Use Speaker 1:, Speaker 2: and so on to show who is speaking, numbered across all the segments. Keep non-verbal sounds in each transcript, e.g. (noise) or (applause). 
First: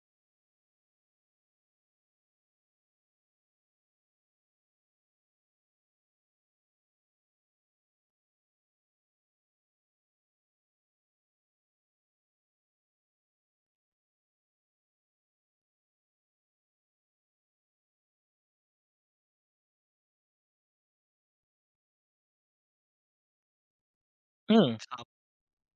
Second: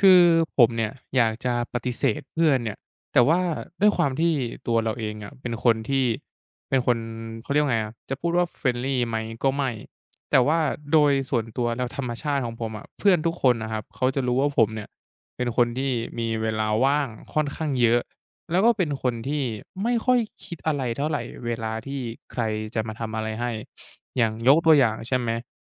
Speaker 1: คือผมเนี่ยอยากจะปฏิเสธเพื่อนเนี่ยแต่ว่าด้วยความที่ตัวเราเองอะเป็นคนที่เป็นคนเขาเรียกว่าไงอะจะพูดว่า friendly ไหมก็ไม่ แต่ว่าโดยส่วนตัวแล้วธรรมชาติของผมอะเพื่อนทุกคนน่ะครับเขาจะรู้ว่าผมเนี่ยเป็นคนที่มีเวลาว่างค่อนข้างเยอะแล้วก็เป็นคนที่ไม่ค่อยคิดอะไรเท่าไรเวลาที่ใครจะมาทำอะไรให้อย่างย
Speaker 2: อื
Speaker 1: ก
Speaker 2: ม
Speaker 1: ตัวอ
Speaker 2: ค
Speaker 1: ย่าง
Speaker 2: รั
Speaker 1: ใช่
Speaker 2: บ
Speaker 1: ไหม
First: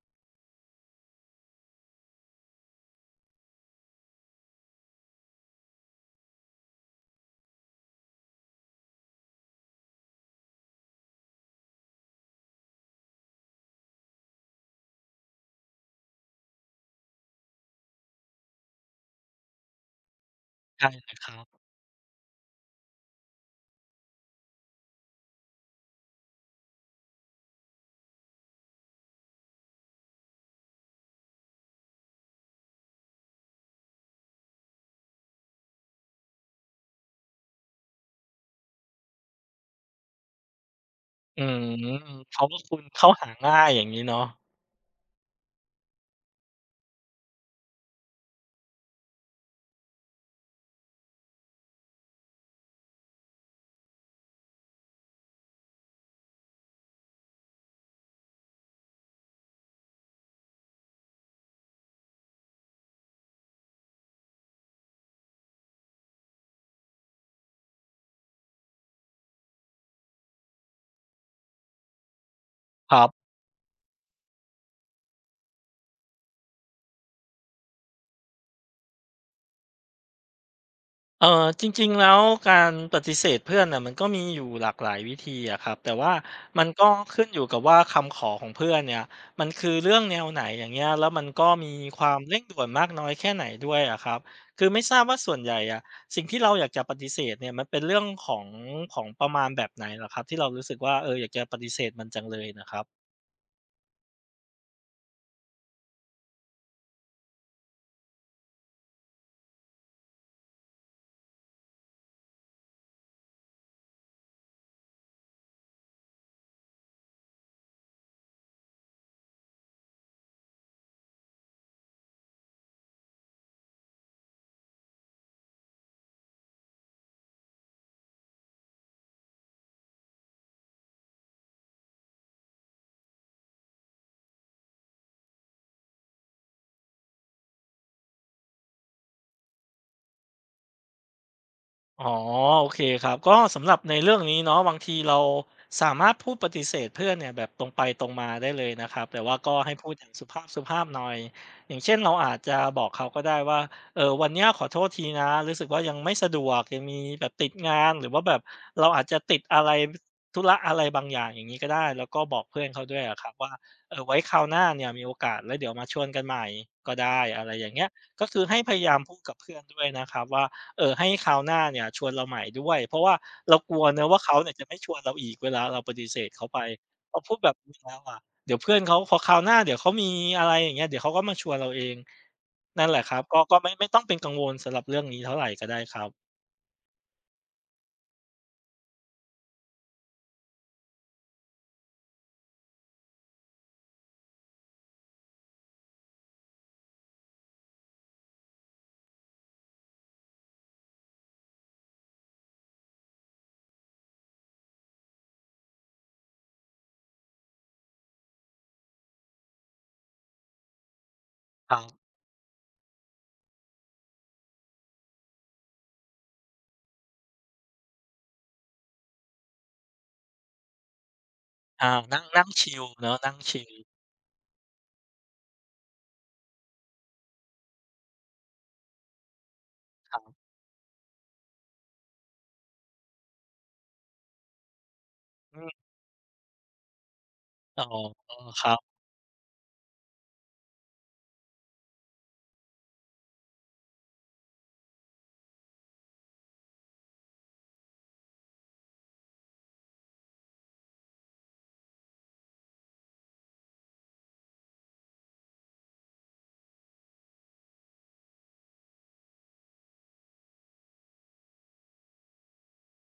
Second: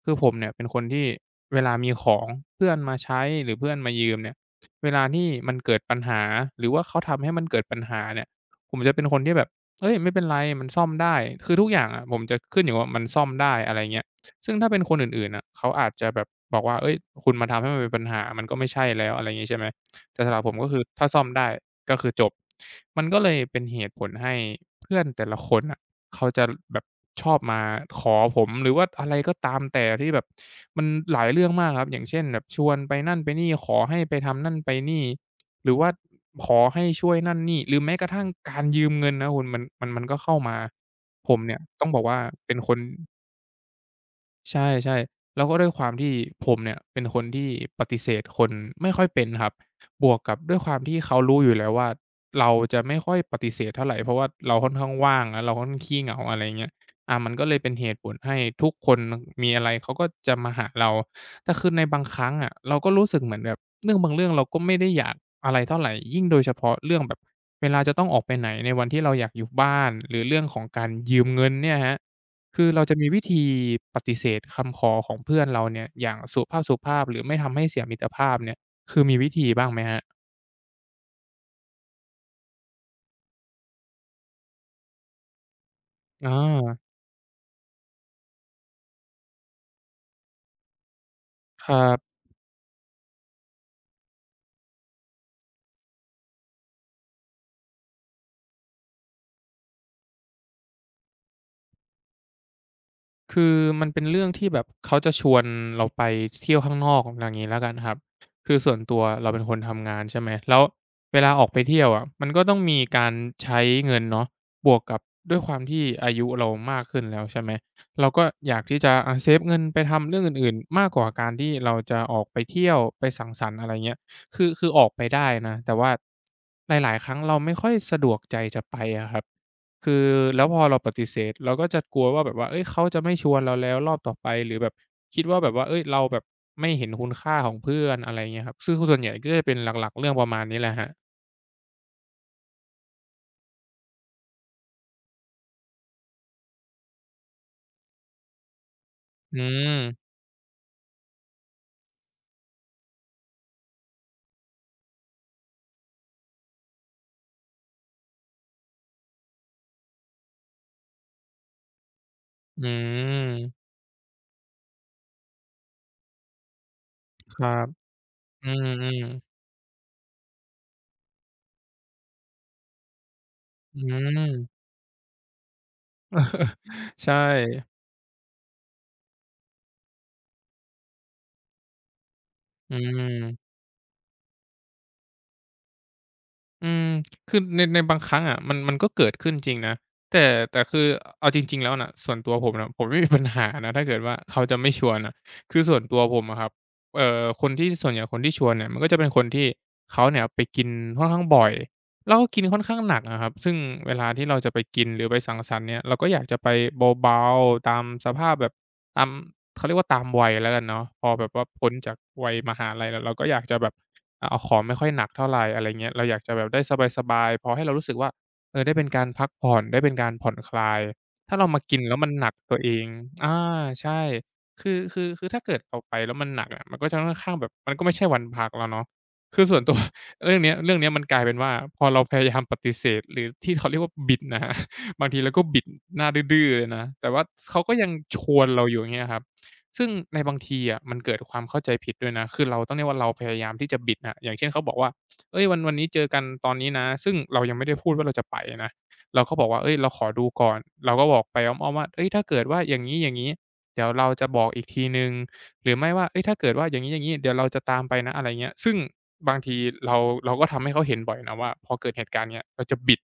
Speaker 1: คือผมเนี่ยเป็นคนที่เวลามีของเพื่อนมาใช้หรือเพื่อนมายืมเนี่ยเวลาที่มันเกิดปัญหาหรือว่าเขาทำให้มันเกิดปัญหาเนี่ยผมจะเป็นคนที่แบบเอ้ยไม่เป็นไรมันซ่อมได้คือทุกอย่างอะผมจะขึ้นอยู่ว่ามันซ่อมได้อะไรเงี้ยซึ่งถ้าเป็นคนอื่นๆน่ะเขาอาจจะแบบบอกว่าเฮ้ยคุณมาทำให้มันเป็นปัญหามันก็ไม่ใช่แล้วอะไรงี้ใช่ไหมแต่สำหรับผมก็คือ
Speaker 2: ใช่
Speaker 1: ถ้า
Speaker 2: เลย
Speaker 1: ซ่อ
Speaker 2: ค
Speaker 1: ม
Speaker 2: รั
Speaker 1: ได้
Speaker 2: บ
Speaker 1: ก็คือจบมันก็เลยเป็นเหตุผลให้เพื่อนแต่ละคน เขาจะแบบชอบมาขอผมหรือว่าอะไรก็ตามแต่ที่แบบมันหลายเรื่องมากครับอย่างเช่นแบบชวนไปนั่นไปนี่ขอให้ไปทำนั่นไปนี่หรือว่าขอให้ช่วยนั่นนี่หรือแม้กระทั่งการยืมเงินนะคุณมันก็เข้ามาผม
Speaker 2: อื
Speaker 1: เนี่ยต้
Speaker 2: ม
Speaker 1: องบอกว่า
Speaker 2: เพราะ
Speaker 1: เป็น
Speaker 2: ว่า
Speaker 1: ค
Speaker 2: คุ
Speaker 1: น
Speaker 2: ณเข้าหาง่ายอย่างงี้เนาะ
Speaker 1: ใช่ๆแล้วก็ด้วยความที่ผมเนี่ยเป็นคนที่ปฏิเสธคนไม่ค่อยเป็นครับบวกกับด้วยความที่เขารู้อยู่แล้วว่าเราจะไม่ค่อยปฏิเสธเท่าไรเพราะว่าเราค่อนข้างว่างแล้วเราค่อนข้างขี้เหงาอะไรอย่างเงี้ยมันก็เลยเป็นเหตุผลให้ทุกคนมีอะไรเขาก็จะมาหาเราแต่คือในบางครั้งอะเราก็รู้สึกเหมือนแบบเรื่องบางเรื่องเราก็ไม่ได้อยากอะไรเท่าไรยิ่งโดยเฉพาะเรื่องแบบเวลาจะต้องออกไปไหนในวันที่เราอยากอยู่บ้านหรือเรื่องของการยืมเงินเนี่ยครับ คือเรา
Speaker 2: ค
Speaker 1: จะ
Speaker 2: รั
Speaker 1: มีวิ
Speaker 2: บ
Speaker 1: ธีปฏิเสธคำขอของเพื่อนเราเนี่ยอย่างสุภาพๆหรือไม่ทำให้เสียมิตรภาพเนี่ยคือมีวิธีบ้างไหมครับ
Speaker 2: เอ่อจริงๆแล้วการปฏิเสธเพื่อนน่ะมันก็มีอยู่หลากหลายวิธีอะครับแต่ว่า
Speaker 1: อ
Speaker 2: มัน
Speaker 1: า
Speaker 2: ก็ขึ้นอยู่กับว่าคำขอของเพื่อนเนี่ยมันคือเรื่องแนวไหนอย่างเงี้ยแล้วมันก็
Speaker 1: ค
Speaker 2: มี
Speaker 1: รั
Speaker 2: ควา
Speaker 1: บ
Speaker 2: มเร่งด่วนมากน้อยแค่ไหนด้วยอะครับคือไม่ทราบว่าส่วนใหญ่อะสิ่งที่เราอยากจะปฏิเสธเนี่ยมันเป็นเรื่องของของประมาณแบบไหนเหรอครับที่เรารู้สึกว่าเอออยากจะปฏิเสธมันจังเลยน่ะครับ
Speaker 1: คือมันเป็นเรื่องที่แบบเขาจะชวนเราไปเที่ยวข้างนอกอะไรอย่างงี้แล้วกันครับคือส่วนตัวเราเป็นคนทำงานใช่ไหมแล้วเวลาออกไปเที่ยวอะมันก็ต้องมีการใช้เงินเนาะบวกกับด้วยความที่อายุเรามากขึ้นแล้วใช่ไหมเราก็อยากที่จะเซฟเงินไปทำเรื่องอื่นๆมากกว่าการที่เราจะออกไปเที่ยวไปสังสรรค์อะไรเงี้ยคือออกไปได้นะ แต่ว่าหลายๆครั้งเราไม่ค่อยสะดวกใจจะไปอะครับ คือแล้วพอเราปฏิเสธเราก็จะกลัวว่าแบบว่าเอ้ยเขาจะไม่ชวนเราแล้วรอบต่อไปหรือแบบคิดว่าแบบว่าเฮ้ยเราแบบไม่เห็นคุณค่าของเพื่อนอะไรเงี้ยครับซึ่งส่วนใหญ่ก็จะเป็นหลักๆเรื่องประมาณนี้แหละครับ
Speaker 2: อ๋อโอเคครับก็สำหรับในเรื่องนี้เนาะบางทีเราสามารถพูดปฏิเสธเพื่อนเนี่ยแบบตรงไปตรงมาได้เลยนะครับแต่ว่า
Speaker 1: อื
Speaker 2: ก็ให้
Speaker 1: ม
Speaker 2: พูดอย่างสุภาพสุภาพหน่อยอย่างเช่นเราอาจจะบอกเขาก็ได้ว่าเออวันเนี้ยขอโทษทีนะรู้สึกว่ายังไม่สะดวกยังมีแบบติดงานหรือว่าแบบเราอาจจะติดอะไรธุระอะไรบางอย่างอย่างนี้ก็ได้แล้วก็บอกเพื่
Speaker 1: อื
Speaker 2: อนเขาด้วยอะครับว่า
Speaker 1: ม
Speaker 2: เออไว้คราวหน้าเนี่ยมีโอกาสแล้วเดี๋ยวมาชวนกันใหม่ก็ได้
Speaker 1: ค
Speaker 2: อะ
Speaker 1: รั
Speaker 2: ไรอ
Speaker 1: บ
Speaker 2: ย่างเงี้ยก็คือ
Speaker 1: อื
Speaker 2: ให้พยายา
Speaker 1: ม
Speaker 2: มพูด
Speaker 1: ๆ
Speaker 2: กับเพื่อนด้วยนะครับว่า ให้คราวหน้าเนี่ยชวนเราใหม่ด้วยเพราะว่าเรากลั
Speaker 1: อื
Speaker 2: วเนาะว่าเขาเนี่ย
Speaker 1: ม
Speaker 2: จะไม่ชวนเราอีกเวลาเราปฏิเสธเขาไป
Speaker 1: ใช
Speaker 2: พอพูดแบบ
Speaker 1: ่
Speaker 2: นี้แล้วอะเดี๋ยวเพื่อนเขาพอคราวหน้าเดี๋ยวเขามีอะไรอย่างเงี้ยเดี๋ยวเขาก็มาชวนเราเอง
Speaker 1: อื
Speaker 2: นั่นแหละครับก็
Speaker 1: ม
Speaker 2: ก็ไม่ต้องเป็นกังวลสำหรับเรื่องนี้เท่าไรก็ได้ครับ
Speaker 1: อืมคือในบางครั้งอะมันก็เกิดขึ้นจริงนะแต่คือเอาจริงๆแล้วน่ะส่วนตัวผมน่ะผมไม่มีปัญหานะถ้าเกิดว่าเขาจะไม่ชวนน่ะคือส่วนตัวผมอะครับคนที่ส่วนใหญ่คนที่ชวนเนี่ยมันก็จะเป็นคนที่เขาเนี่ยไปกินค่อนข้างบ่อยแล้วก็กินค่อนข้างหนักอะครับซึ่งเวลาที่เราจะไปกินหรือไปสังสรรค์เนี่ยเราก็อยากจะไปเบาๆตามสภาพแบบตามเขาเรียกว่าตามวัยแล้วกันเนาะพอแบบว่าพ้
Speaker 2: ค
Speaker 1: น
Speaker 2: รับ
Speaker 1: จากวัยมหาลัยแล้วเราก็อยากจะแบบ เอาของไม่ค่อยหนักเท่าไรอะไรเงี้ยเราอยากจะแบบได้สบายๆพอให้เรารู้สึกว่าเออได้เป็นการพักผ่อนได้เป็นการผ่อนคลายถ้าเรามากิน
Speaker 2: อา
Speaker 1: แล้วมัน
Speaker 2: นั่
Speaker 1: ห
Speaker 2: ง
Speaker 1: นัก
Speaker 2: นั่ง
Speaker 1: ตัวเอ
Speaker 2: ชิล
Speaker 1: ง
Speaker 2: เนาะนั่
Speaker 1: อา
Speaker 2: งชิล
Speaker 1: ใช่คือถ้าเกิดเอาไปแล้วมันหนักอะมันก็จะค่อนข้างแบบมันก็ไม่ใช่วันพักแล้วเนาะคือส่วนตัว (laughs)
Speaker 2: ครั
Speaker 1: เรื่อง
Speaker 2: บ
Speaker 1: เนี้ยมันกลายเป็นว่าพอเราพยายามปฏิเสธหรือที่เขาเรียกว่าบิดนะครับ (laughs) บางทีเราก็
Speaker 2: อื
Speaker 1: บิด
Speaker 2: ม
Speaker 1: หน้าดื้อๆเลยนะแต่ว่าเขาก็
Speaker 2: อ๋อ
Speaker 1: ยังชวน
Speaker 2: ค
Speaker 1: เรา
Speaker 2: รั
Speaker 1: อยู่อย่า
Speaker 2: บ
Speaker 1: งเงี้ยครับ ซึ่งในบางทีอะมันเกิดความเข้าใจผิดด้วยนะคือเราต้องเรียกว่าเราพยายามที่จะบิดอะอย่างเช่นเขาบอกว่าเฮ้ยวันนี้เจอกันตอนนี้นะซึ่งเรายังไม่ได้พูดว่าเราจะไปนะเราก็บอกว่าเฮ้ยเราขอดูก่อนเราก็บอกไปอ้อมๆว่าเฮ้ยถ้าเกิดว่าอย่างงี้ๆเดี๋ยวเราจะบอกอีกทีหนึ่งหรือไม่ว่าเฮ้ยถ้าเกิดว่าอย่างงี้ๆเดี๋ยวเราจะตามไปนะอะไรเงี้ยซึ่งบางทีเราเราก็ทำให้เขาเห็นบ่อยนะว่าพอเกิดเหตุการณ์เงี้ยเราจะบิด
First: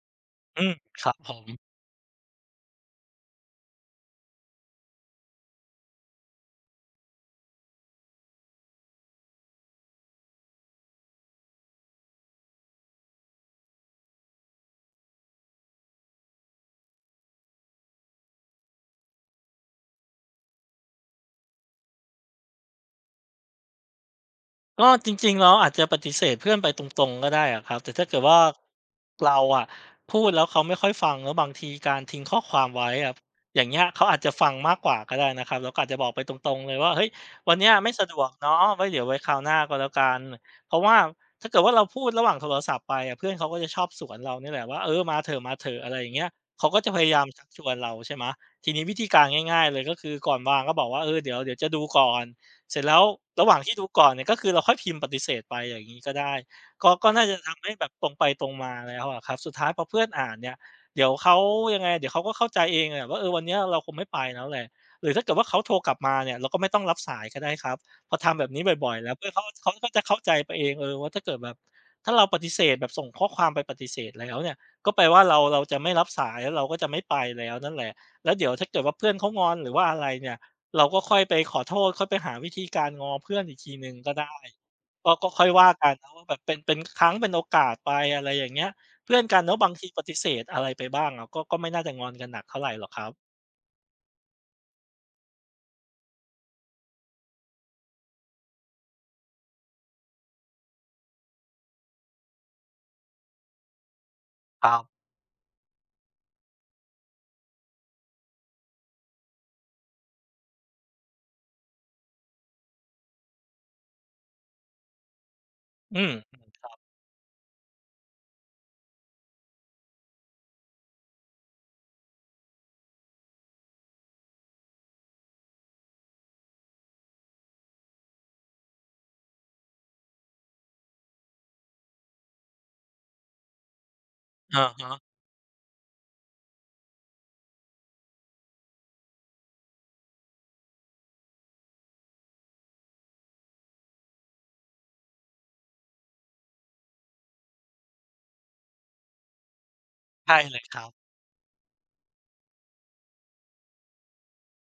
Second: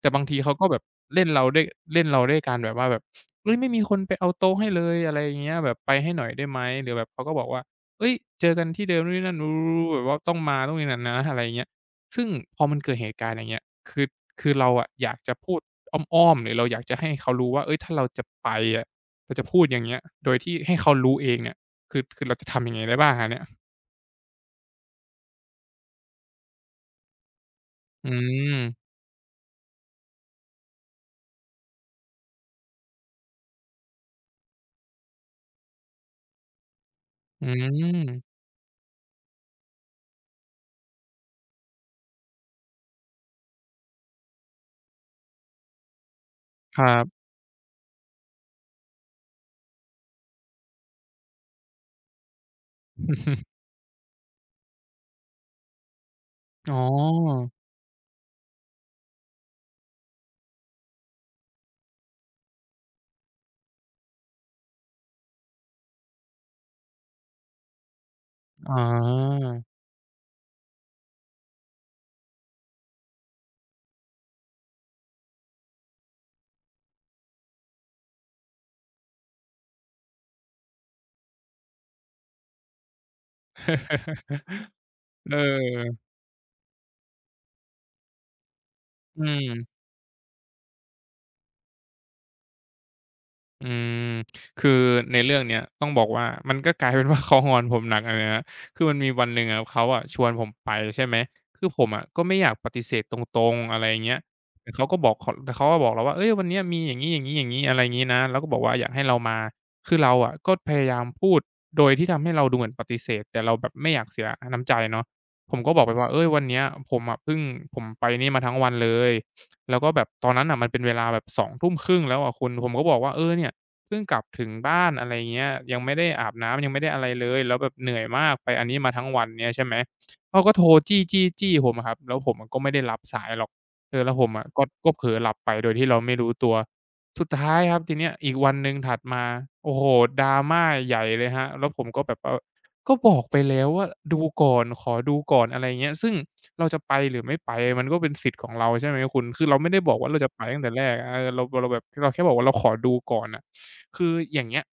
Speaker 1: แต่บางทีเขา
Speaker 2: อื
Speaker 1: ก็
Speaker 2: ม
Speaker 1: แบบ
Speaker 2: ครับ
Speaker 1: เล่น
Speaker 2: ผม
Speaker 1: เราด้วยเล่นเราด้วยการแบบว่าแบบ เฮ้ยไม่มีคนไปเอาโต๊ะให้เลยอะไรอย่างเงี้ยแบบไปให้หน่อยได้ไหมหรือแบบเขาก็บอกว่าเฮ้ยเจอกันที่เดิมนู่นนี่นั่น (unintelligible) แบบว่าต้องมาต้องนี่นั่นนะอะไรอย่างเงี้ยซึ่งพอมันเกิดเหตุการณ์อย่างเงี้ยคือคือเราอะอยากจะพูดอ้อมๆหรือเราอยากจะให้เขารู้ว่าเฮ้ยถ้าเราจะไปอะเราจะพูดอย่างเงี้ยโดยที่ให้เขารู้เองเนี่ยคือเราจะทำยังไงได้บ้างอะเนี่ย
Speaker 2: ก็จริงๆเราอาจจะปฏิเสธเพื่อนไปตรงๆก็ได้อะครับแต่ถ้า
Speaker 1: อื
Speaker 2: เกิดว่า
Speaker 1: ม
Speaker 2: เราอะพูดแล้วเขาไม่ค่อยฟังแล้วบางทีการทิ้งข้อความไว้อะอย่างเงี้ยเขาอาจจะฟังมากกว่าก็ได้นะครับเราก็อาจจะบอกไปตรงๆเลยว่าเฮ้ย
Speaker 1: อื
Speaker 2: วันเนี้ยไม่สะดวก
Speaker 1: ม
Speaker 2: เนาะไว้เดี๋ยวไว้คราวหน้าก็แล้วกันเพราะว่าถ้าเกิดว่าเราพูดระหว่างโทรศัพท์ไปอะเพื่อนเขาก็จะชอบสวนเรานี่แหละว่าเออมาเถอะมาเถอะอะไรอย่างเงี้ยเขาก็
Speaker 1: ค
Speaker 2: จะ
Speaker 1: รั
Speaker 2: พ
Speaker 1: บ
Speaker 2: ยายามชักชวนเราใช่ไหมทีนี้วิธีการง่ายๆเลยก็คือก่อนวางก็บอกว่าเออเดี๋ยวจะดูก่อน เสร็จแล้วระหว่าง
Speaker 1: (laughs)
Speaker 2: ที่ดูก่อนเนี่ยก็คือเราค่อยพิมพ์ปฏิเสธไปอย่างงี้ก็ได้
Speaker 1: อ๋
Speaker 2: ก็น่าจะ
Speaker 1: อ
Speaker 2: ทำให้แบบตรงไปตรงมาแล้วอะครับสุดท้ายพอเพื่อนอ่านเนี่ยเดี๋ยวเขายังไงเดี๋ยวเขาก็เข้าใจเองแหละว่าเออวันเนี้ยเราคงไม่ไปแล้วแหละหรือถ้าเกิดว่าเขาโทรกลับมาเนี่ยเราก็ไม่ต้องรับสายก็ได้ครับพอทำแบบนี้
Speaker 1: อ๋อ
Speaker 2: บ่อยๆแล้วเพื่อนเขาก็จะเข้าใจไปเองเออว่าถ้าเกิดแบบถ้าเราปฏิเสธแบบส่งข้อความไปปฏิเสธแล้วเนี่ยก็แปลว่าเราจะไม่รับสายแล้วเราก็จะไม่ไปแล้วนั่นแหละแล้วเดี๋ยวถ้าเกิดว่าเพื่อนเขางอนหรือว่าอะไรเนี่ย เราก็ค่อยไปขอโทษค่อยไปหาวิธีการง้อเพื่อนอีกทีหนึ่งก็ได้
Speaker 1: (laughs)
Speaker 2: ก็
Speaker 1: เ
Speaker 2: ค่อยว่ากัน
Speaker 1: ออ
Speaker 2: นะว่าแบบเป็นครั้งเป็นโอกาสไปอะไรอย่างเงี้ยเพื่อ
Speaker 1: อื
Speaker 2: นกัน
Speaker 1: ม
Speaker 2: เนาะบางทีปฏิเสธอะไรไปบ้างเราก็ไม่น่าจะงอนกันหนักเท่าไรหรอกครับ
Speaker 1: อืมคือในเรื่องเนี้ยต้องบอกว่ามันก็กลายเป็นว่า (laughs) เขางอนผมหนักอะนะครับคือมันมีวันหนึ่งอะเขาอะชวนผมไปใช่ไหมคือผมอะก็ไม่อยากปฏิเสธตรงๆอะไรอย่างเงี้ย
Speaker 2: ครับ
Speaker 1: แต่เขาก็บอกเราว่าเฮ้ยวันเนี้ยมีอย่างงี้ๆๆอะไรงี้นะแล้วก็บอกว่าอยากให้เรามาคือเราอะก็พยายามพูดโดยที่ทำให้เราดูเหมือนปฏิเสธแต่เราแบบไม่อยากเสียน้ำใจเนาะผมก็บอกไป
Speaker 2: อื
Speaker 1: ว่าเฮ้ยวั
Speaker 2: ม
Speaker 1: นเนี้ยผมอะเพิ่งผมไปนี่มาทั้งวันเลยแล้วก็แบบตอนนั้นน่ะมันเป็นเวลาแบบสองทุ่มครึ่งแล้วอะคุณผมก็บอกว่าเออเนี่ย เพิ่งกลับถึงบ้านอะไรเงี้ยยังไม่ได้อาบน้ำยังไม่ได้อะไรเลยแล้วแบบเหนื่อยมากไปอันนี้มาทั้งวันเงี้ยใช่ไหมเขาก็โทรจี้ๆๆผมอะครับแล้วผมอะก็ไม่ได้รับสายหรอกเออแล้วผมอะก็
Speaker 2: อะ
Speaker 1: ก็
Speaker 2: ฮะ
Speaker 1: เผลอหลับไปโดยที่เราไม่รู้ตัวสุดท้ายครับทีเนี้ยอีกวันหนึ่งถัดมาโอ้โฮ drama ใหญ่เลยครับแล้วผมก็แบบว่าก็บอกไปแล้วว่าดูก่อนขอดูก่อนอะไรเงี้ยซึ่งเราจะไปหรือไม่ไปมันก็เป็นสิทธิ์ของเราใช่ไหมคุณคือเราไม่ได้บอกว่าเราจะ
Speaker 2: ใช่
Speaker 1: ไป
Speaker 2: เล
Speaker 1: ตั้ง
Speaker 2: ย
Speaker 1: แต่
Speaker 2: ค
Speaker 1: แร
Speaker 2: รับ
Speaker 1: กเออเราแบบเราแค่บอกว่าเราขอดูก่อนอะ คืออย่างเงี้ย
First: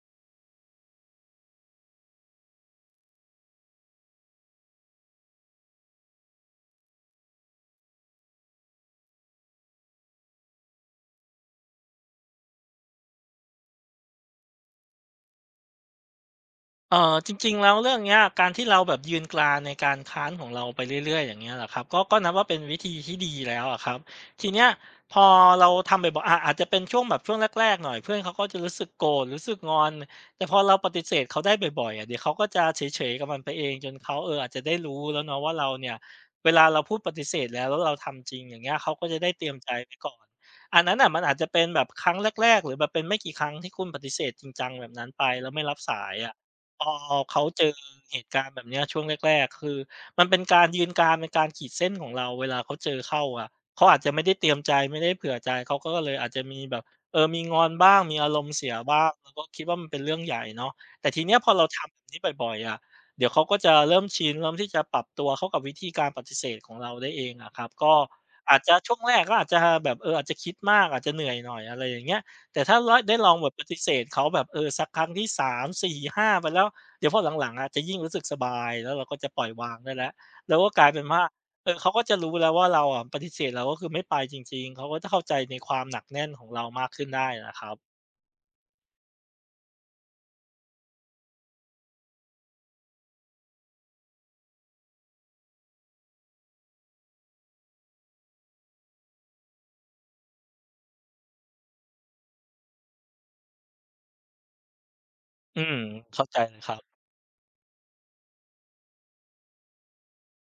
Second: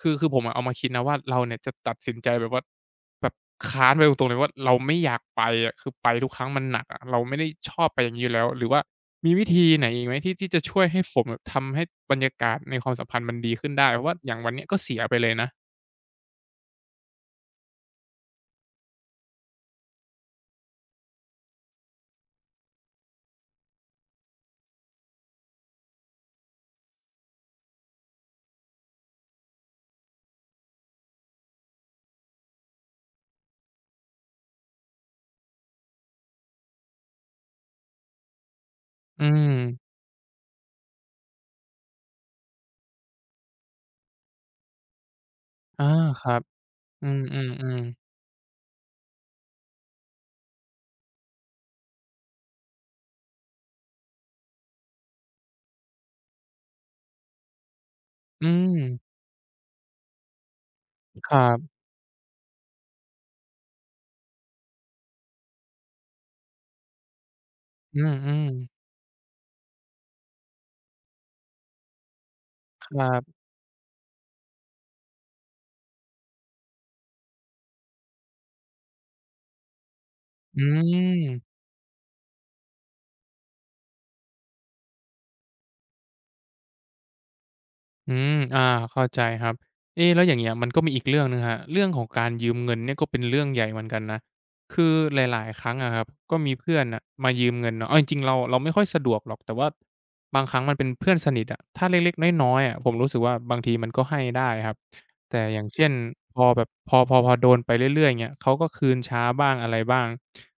Speaker 1: คือผมอะเอามาคิดนะว่าเราเนี่ยจะตัดสินใจแบบว่าแบบค้านไปตรงๆเลยว่าเราไม่อยากไปอะคือไปทุกครั้งมันหนักอะเราไม่ได้ชอบไปอย่างงี้อยู่แล้วหรือว่ามีวิธีไหนอีกไหมที่จะช่วยให้ผมแบบทำให้บรรยากาศในความสัมพันธ์มันดีขึ้นได้เพราะว่าอย่างวันเนี้ยก็เสียไปเลยนะ
Speaker 2: จริงๆแล้วเรื่องเนี้ยการที่เราแบบยืนกรานในการค้านของเราไปเรื่อยๆอย่างเงี้ยแหลอครับก็นับว่าเป็นวิธีที่ดีแล้วอะครับทีเนี้ยพอเราทำไปบ่อยๆอะอาจจะเป็นช่วงแบบช่วงแรกๆหน่อยเพื่อนเขาก็จะรู้สึกโกรธรู้สึกงอนแต่พอเราปฏิเสธเขาได้บ่อยๆอะเดี๋ยวเขาก็จะเฉยๆกับมันไปเองจนเขาเอออาจจะได้รู้แล้วเนาะว่าเราเนี่ยเวลาเราพูดปฏิเสธแล้วเราทำจริงอย่างเงี้ยเขาก็จะ
Speaker 1: อื
Speaker 2: ได้เตรี
Speaker 1: ม
Speaker 2: ยมใจไว้ก่อนอันนั้นอ่ะมันอาจจะเป็นแบบครั้งแรกๆหรือแบบเป็นไม่กี่ครั้งที่คุณปฏิเสธจริงจังแบบนั้นไปแล้วไม่รับ
Speaker 1: อา
Speaker 2: สาย
Speaker 1: ค
Speaker 2: อะ
Speaker 1: รับ
Speaker 2: พอ
Speaker 1: อื
Speaker 2: เขาเจอ
Speaker 1: มๆๆ
Speaker 2: เหตุการณ์แบบเนี้ยช่วงแรกๆคือมันเป็นการยืนกรานเป็นการขีดเส้นของเราเวลาเขาเจอเข้าอะเขาอาจจะไม่ได้เตรียมใจไม่ได้เผื่อใจเขาก็เลยอาจจะมีแบบมีงอนบ้างมีอาร
Speaker 1: อื
Speaker 2: มณ์เสียบ้าง
Speaker 1: ม
Speaker 2: เราก็คิดว่ามันเป็นเรื่องใหญ่เนาะแต่ที
Speaker 1: ค
Speaker 2: เนี้ย
Speaker 1: รั
Speaker 2: พอเรา
Speaker 1: บ
Speaker 2: ทำแบบนี้บ่อยๆอะเดี๋ยวเขาก็จะเริ่มชินเริ่มที่จะปรับตัวเข้ากับวิธีการปฏิเสธของเราได้เองอะครับก็
Speaker 1: อื
Speaker 2: อาจจะ
Speaker 1: ม
Speaker 2: ช่วงแรกก็อาจจะแบบอาจจะคิดมากอาจจะเหนื่อยหน่อยอะไรอย่างเงี้ย แต่ถ้า
Speaker 1: ๆค
Speaker 2: ร้อย
Speaker 1: รั
Speaker 2: ได้ลอง
Speaker 1: บ
Speaker 2: แบบปฏิเสธเขาแบบสักครั้งที่3 4 5ไปแล้วเดี๋ยวพอหลังๆอะจะยิ่งรู้สึกสบายแล้วเราก็จะปล่อยวางได้แล้วแล้ว
Speaker 1: อื
Speaker 2: ก็กลายเป็นว่า
Speaker 1: ม
Speaker 2: เขาก็จะรู้แล้วว่าเราอะปฏิเสธเราก็คือไม่ไปจริงๆเขาก็จะเข้าใจในความหนักแน่นของเรามากขึ้นได้นะครับ
Speaker 1: อืมอาเข้าใจครับเอ๊ะแล้วอย่างเงี้ยมันก็มีอีกเรื่องหนึ่งครับเรื่องของการยืมเงินเนี่ยก็เป็นเรื่องใหญ่เหมือนกันนะคือหลายๆครั้งอะครับก็มีเพื่อนน่ะมายืมเงินเนาะเอาจริงๆเราไม่ค่อยสะดวกหรอกแต่ว่าบางครั้งมันเป็นเพื่อนสนิทอะถ้าเล็กๆน้อยๆอะผมรู้สึกว่าบางทีมันก็ให้ได้ครับแต่อ
Speaker 2: อื
Speaker 1: ย่าง
Speaker 2: ม
Speaker 1: เช่น
Speaker 2: เข้าใจ
Speaker 1: พอ
Speaker 2: เล
Speaker 1: แบ
Speaker 2: ยค
Speaker 1: บ
Speaker 2: รั
Speaker 1: พ
Speaker 2: บ
Speaker 1: อพอพอโดนไปเรื่อยๆอย่างเงี้ยเขาก็คืนช้าบ้างอะไรบ้าง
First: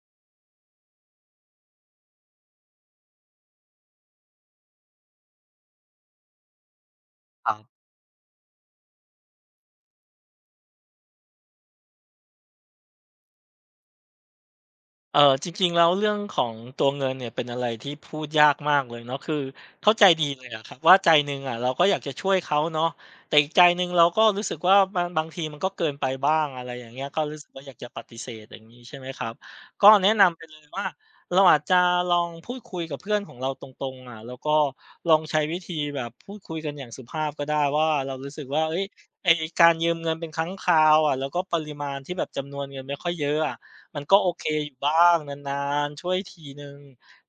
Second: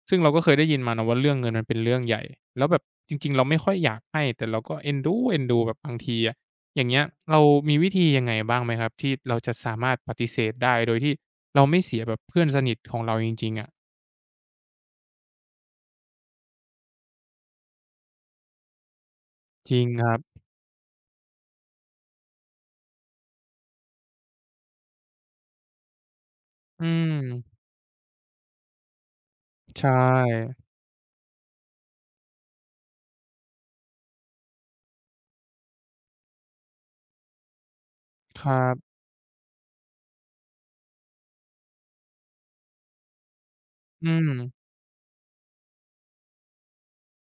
Speaker 1: ซึ่งเราก็เคยได้ยินมาเนาะว่าเรื่องเงินมันเป็นเรื่องใหญ่แล้วแบบจริงๆเราไม่ค่อยอยากให้แต่เราก็เอ็นดูแบบบางทีอะ อย่างเงี้ยเรา
Speaker 2: ครั
Speaker 1: มี
Speaker 2: บ
Speaker 1: วิธียังไงบ้างไหมครับที่เราจะสามารถปฏิเสธได้โดยที่เราไม่เสียแบบเพื่อนสนิทของเราจริงๆอะ
Speaker 2: จริงๆแล้วเรื่องของตัวเงินเนี่ยเป็นอะไรที่พูดยากมากเลยเนาะคือ
Speaker 1: จริง
Speaker 2: เข้าใจ
Speaker 1: ครับ
Speaker 2: ดีเลยอะครับว่าใจหนึ่งอะเราก็อยากจะช่วยเขาเนาะแต่อีกใจหนึ่งเราก็รู้สึกว่าบางทีมันก็เกินไปบ้างอะไรอ
Speaker 1: อื
Speaker 2: ย่างเงี้ย
Speaker 1: ม
Speaker 2: ก็รู้สึกว่าอยากจะปฏิเสธอย่างนี้ใช่ไหมครับ
Speaker 1: ใช
Speaker 2: ก็แนะนำไปเล
Speaker 1: ่
Speaker 2: ยว่าเราอาจจะลองพูดคุยกับเพื่อนของเราตรงๆอะแล้วก็ลองใช้วิธีแบบพูดคุยกันอย่างสุภาพก็ได้ว่าเรารู้
Speaker 1: ค
Speaker 2: สึก
Speaker 1: รั
Speaker 2: ว่าเอ้ย
Speaker 1: บ
Speaker 2: ไอการยืมเงินเป็นครั้งคราวอะแล้วก็ปริมาณที่แบบจำนวนเงินไม่ค่อยเยอะอะ มัน
Speaker 1: อื
Speaker 2: ก็โอ
Speaker 1: ม
Speaker 2: เคอยู่บ้างนานๆช่วยทีหนึ่ง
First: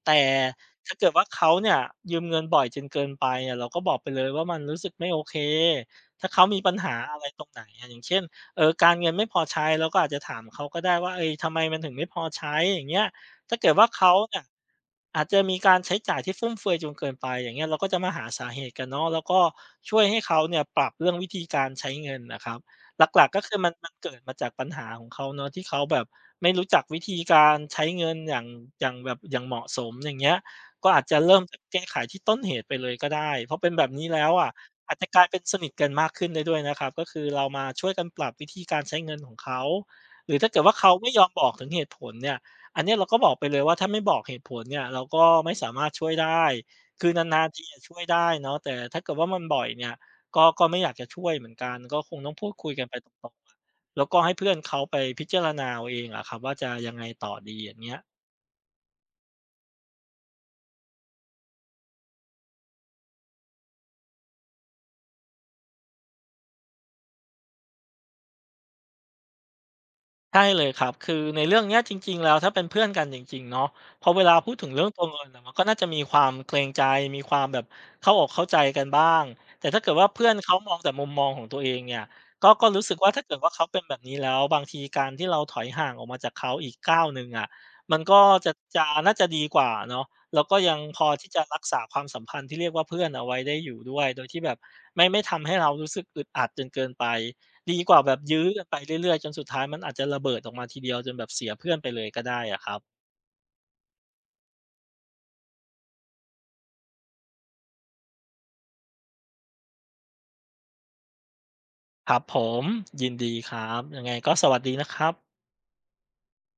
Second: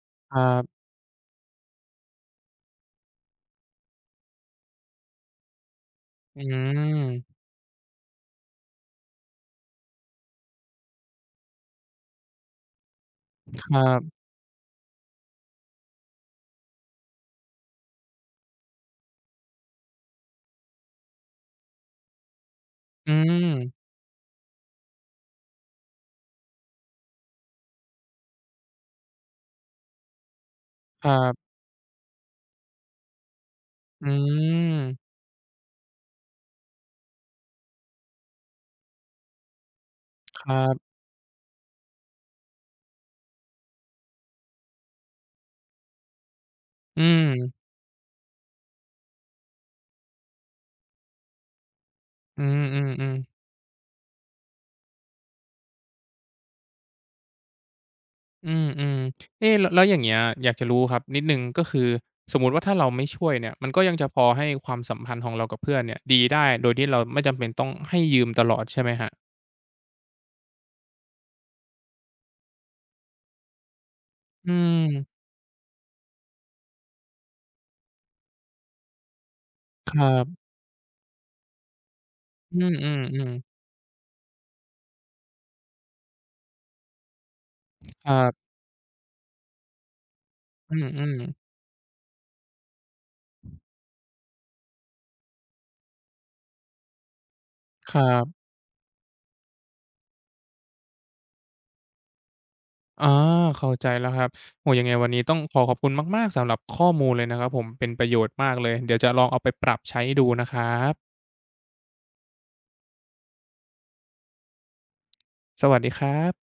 Speaker 2: แต่
Speaker 1: ครับ
Speaker 2: ถ้าเกิดว่าเขาเนี่ยยืมเงินบ่อยจนเกินไปเนี่ยเราก็บอกไปเลยว่ามันรู้สึกไม่โอเคถ้า
Speaker 1: อื
Speaker 2: เขามีปัญหาอะไร
Speaker 1: ม
Speaker 2: ตรงไหนอะอย่างเช่นการเงินไม่พอใช้เราก็อาจจะถามเขาก็ได้ว่าเฮ้ยทำไมมันถึงไม่พอใช้อย่างเงี้ยถ้า
Speaker 1: ค
Speaker 2: เกิด
Speaker 1: รั
Speaker 2: ว่าเขา
Speaker 1: บ
Speaker 2: เนี่ยอาจจะมีการใช้จ่ายที่ฟุ่มเฟือยจนเกินไปอย่างเงี้ยเราก็จะมาหาสาเหตุกันเนาะแล้วก็ช่วยให้เขาเนี่ยปรับเรื่องวิธีการใช้เงินน่ะครับ ห
Speaker 1: อื
Speaker 2: ลักๆก็คือมั
Speaker 1: ม
Speaker 2: นเกิดมาจากปัญหาของเขาเนาะที่เขาแบบไม่รู้จักวิธีการใช้เงินอย่างอย่างแบบอย่างเหมาะสมอย่างเงี้ยก็อาจ
Speaker 1: ครั
Speaker 2: จะเริ่ม
Speaker 1: บ
Speaker 2: จากแก้ไขที่ต้นเหตุไปเลยก็ได้เพราะเป็นแบบนี้
Speaker 1: อื
Speaker 2: แล้วอะอาจจะ
Speaker 1: ม
Speaker 2: กลายเป็นสนิทกันมากขึ้นได้ด้วยนะครับก็คือเรามาช่วยกันปรับวิธีการใช้เงินของเขาหรือ
Speaker 1: ค
Speaker 2: ถ้า
Speaker 1: รั
Speaker 2: เกิดว่า
Speaker 1: บ
Speaker 2: เขาไม่ยอมบอกถึงเหตุผลเนี่ยอันเนี้ยเราก็บอกไปเลยว่าถ้าไม่บอกเหตุผลเนี่ยเราก็ไม่สามารถช่วยได้
Speaker 1: อื
Speaker 2: คือน
Speaker 1: ม
Speaker 2: านๆทีอะช่วยได้เนาะแต่ถ้าเกิดว่ามันบ่อยเนี่ย ก็ไม่อยากจะช่วยเหมือนกันก็คงต้อง
Speaker 1: อื
Speaker 2: พูดคุยกันไปต
Speaker 1: อๆ
Speaker 2: รง
Speaker 1: ๆ
Speaker 2: ๆอะแล้วก็ให้เพื่อนเขาไปพิจารณาเอาเองอะครับว่าจะยังไงต่อดีอย่างเงี้ย
Speaker 1: อืมๆเอ๊แล้วอย่างเงี้ยอยากจะรู้ครับนิดหนึ่งก็คือสมมุติว่าถ้าเราไม่ช่วยเนี่ยมันก็ยังจะพอให้ความสัมพันธ์ของเรากับเพื่อนเนี่ยดีได้โดยที่เราไม่จำเป็นต้องให้ยืมตลอดใช่ไหมครับ
Speaker 2: ใช่เลยครับคือในเรื่องเนี้ยจริงๆแล้วถ้าเป็นเพื่อนกันจริงๆเนาะพอเวลาพู
Speaker 1: อื
Speaker 2: ดถึงเรื่องตัว
Speaker 1: ม
Speaker 2: เงินน่ะมันก็น่าจะมีความเกรงใจมีความแบบเข้าอกเข้าใจกันบ้างแต่ถ้าเกิ
Speaker 1: ค
Speaker 2: ด
Speaker 1: รั
Speaker 2: ว่าเพื่อน
Speaker 1: บ
Speaker 2: เขามองแต่มุมมองของตัวเองเนี่ยก็
Speaker 1: อื
Speaker 2: ก็
Speaker 1: มอ
Speaker 2: รู้
Speaker 1: อื
Speaker 2: สึก
Speaker 1: ม
Speaker 2: ว่า
Speaker 1: อื
Speaker 2: ถ้า
Speaker 1: ม
Speaker 2: เกิดว่าเขาเป็นแบบนี้แล้วบางทีการที่เราถอยห่างออกมาจากเขาอีกก้าวหนึ่งอะมัน
Speaker 1: ค
Speaker 2: ก็
Speaker 1: รับ
Speaker 2: จะน่าจะดีกว่าเนาะแล้วก็
Speaker 1: อื
Speaker 2: ยัง
Speaker 1: ม
Speaker 2: พ
Speaker 1: อื
Speaker 2: อ
Speaker 1: ม
Speaker 2: ที่จะรักษาความสัมพันธ์ที่เรียกว่าเพื่อนเอาไว้ได้อยู่ด้วยโดยที่แบบไม่ทำให้เรารู้สึกอึดอัดจนเกินไป ดีก
Speaker 1: ค
Speaker 2: ว่า
Speaker 1: รั
Speaker 2: แบบ
Speaker 1: บ
Speaker 2: ยื้อกันไปเรื่อยๆจนสุดท้ายมันอาจจะระเบิดออกมาทีเดียวจนแบบเสียเพื่อนไปเลยก็ได้อะครับ
Speaker 1: อาเข้าใจแล้วครับโอ้โฮยังไงวันนี้ต้องขอขอบคุณมากๆสำหรับข้อมูลเลยนะครับผม เป็นประโยชน์มากเลย เดี๋ยวจะลองเอาไปปรับใช้ดูนะครับ
Speaker 2: ครับผมยินดีครับยังไงก็สวัสดีนะครับ
Speaker 1: สวัสดีครับ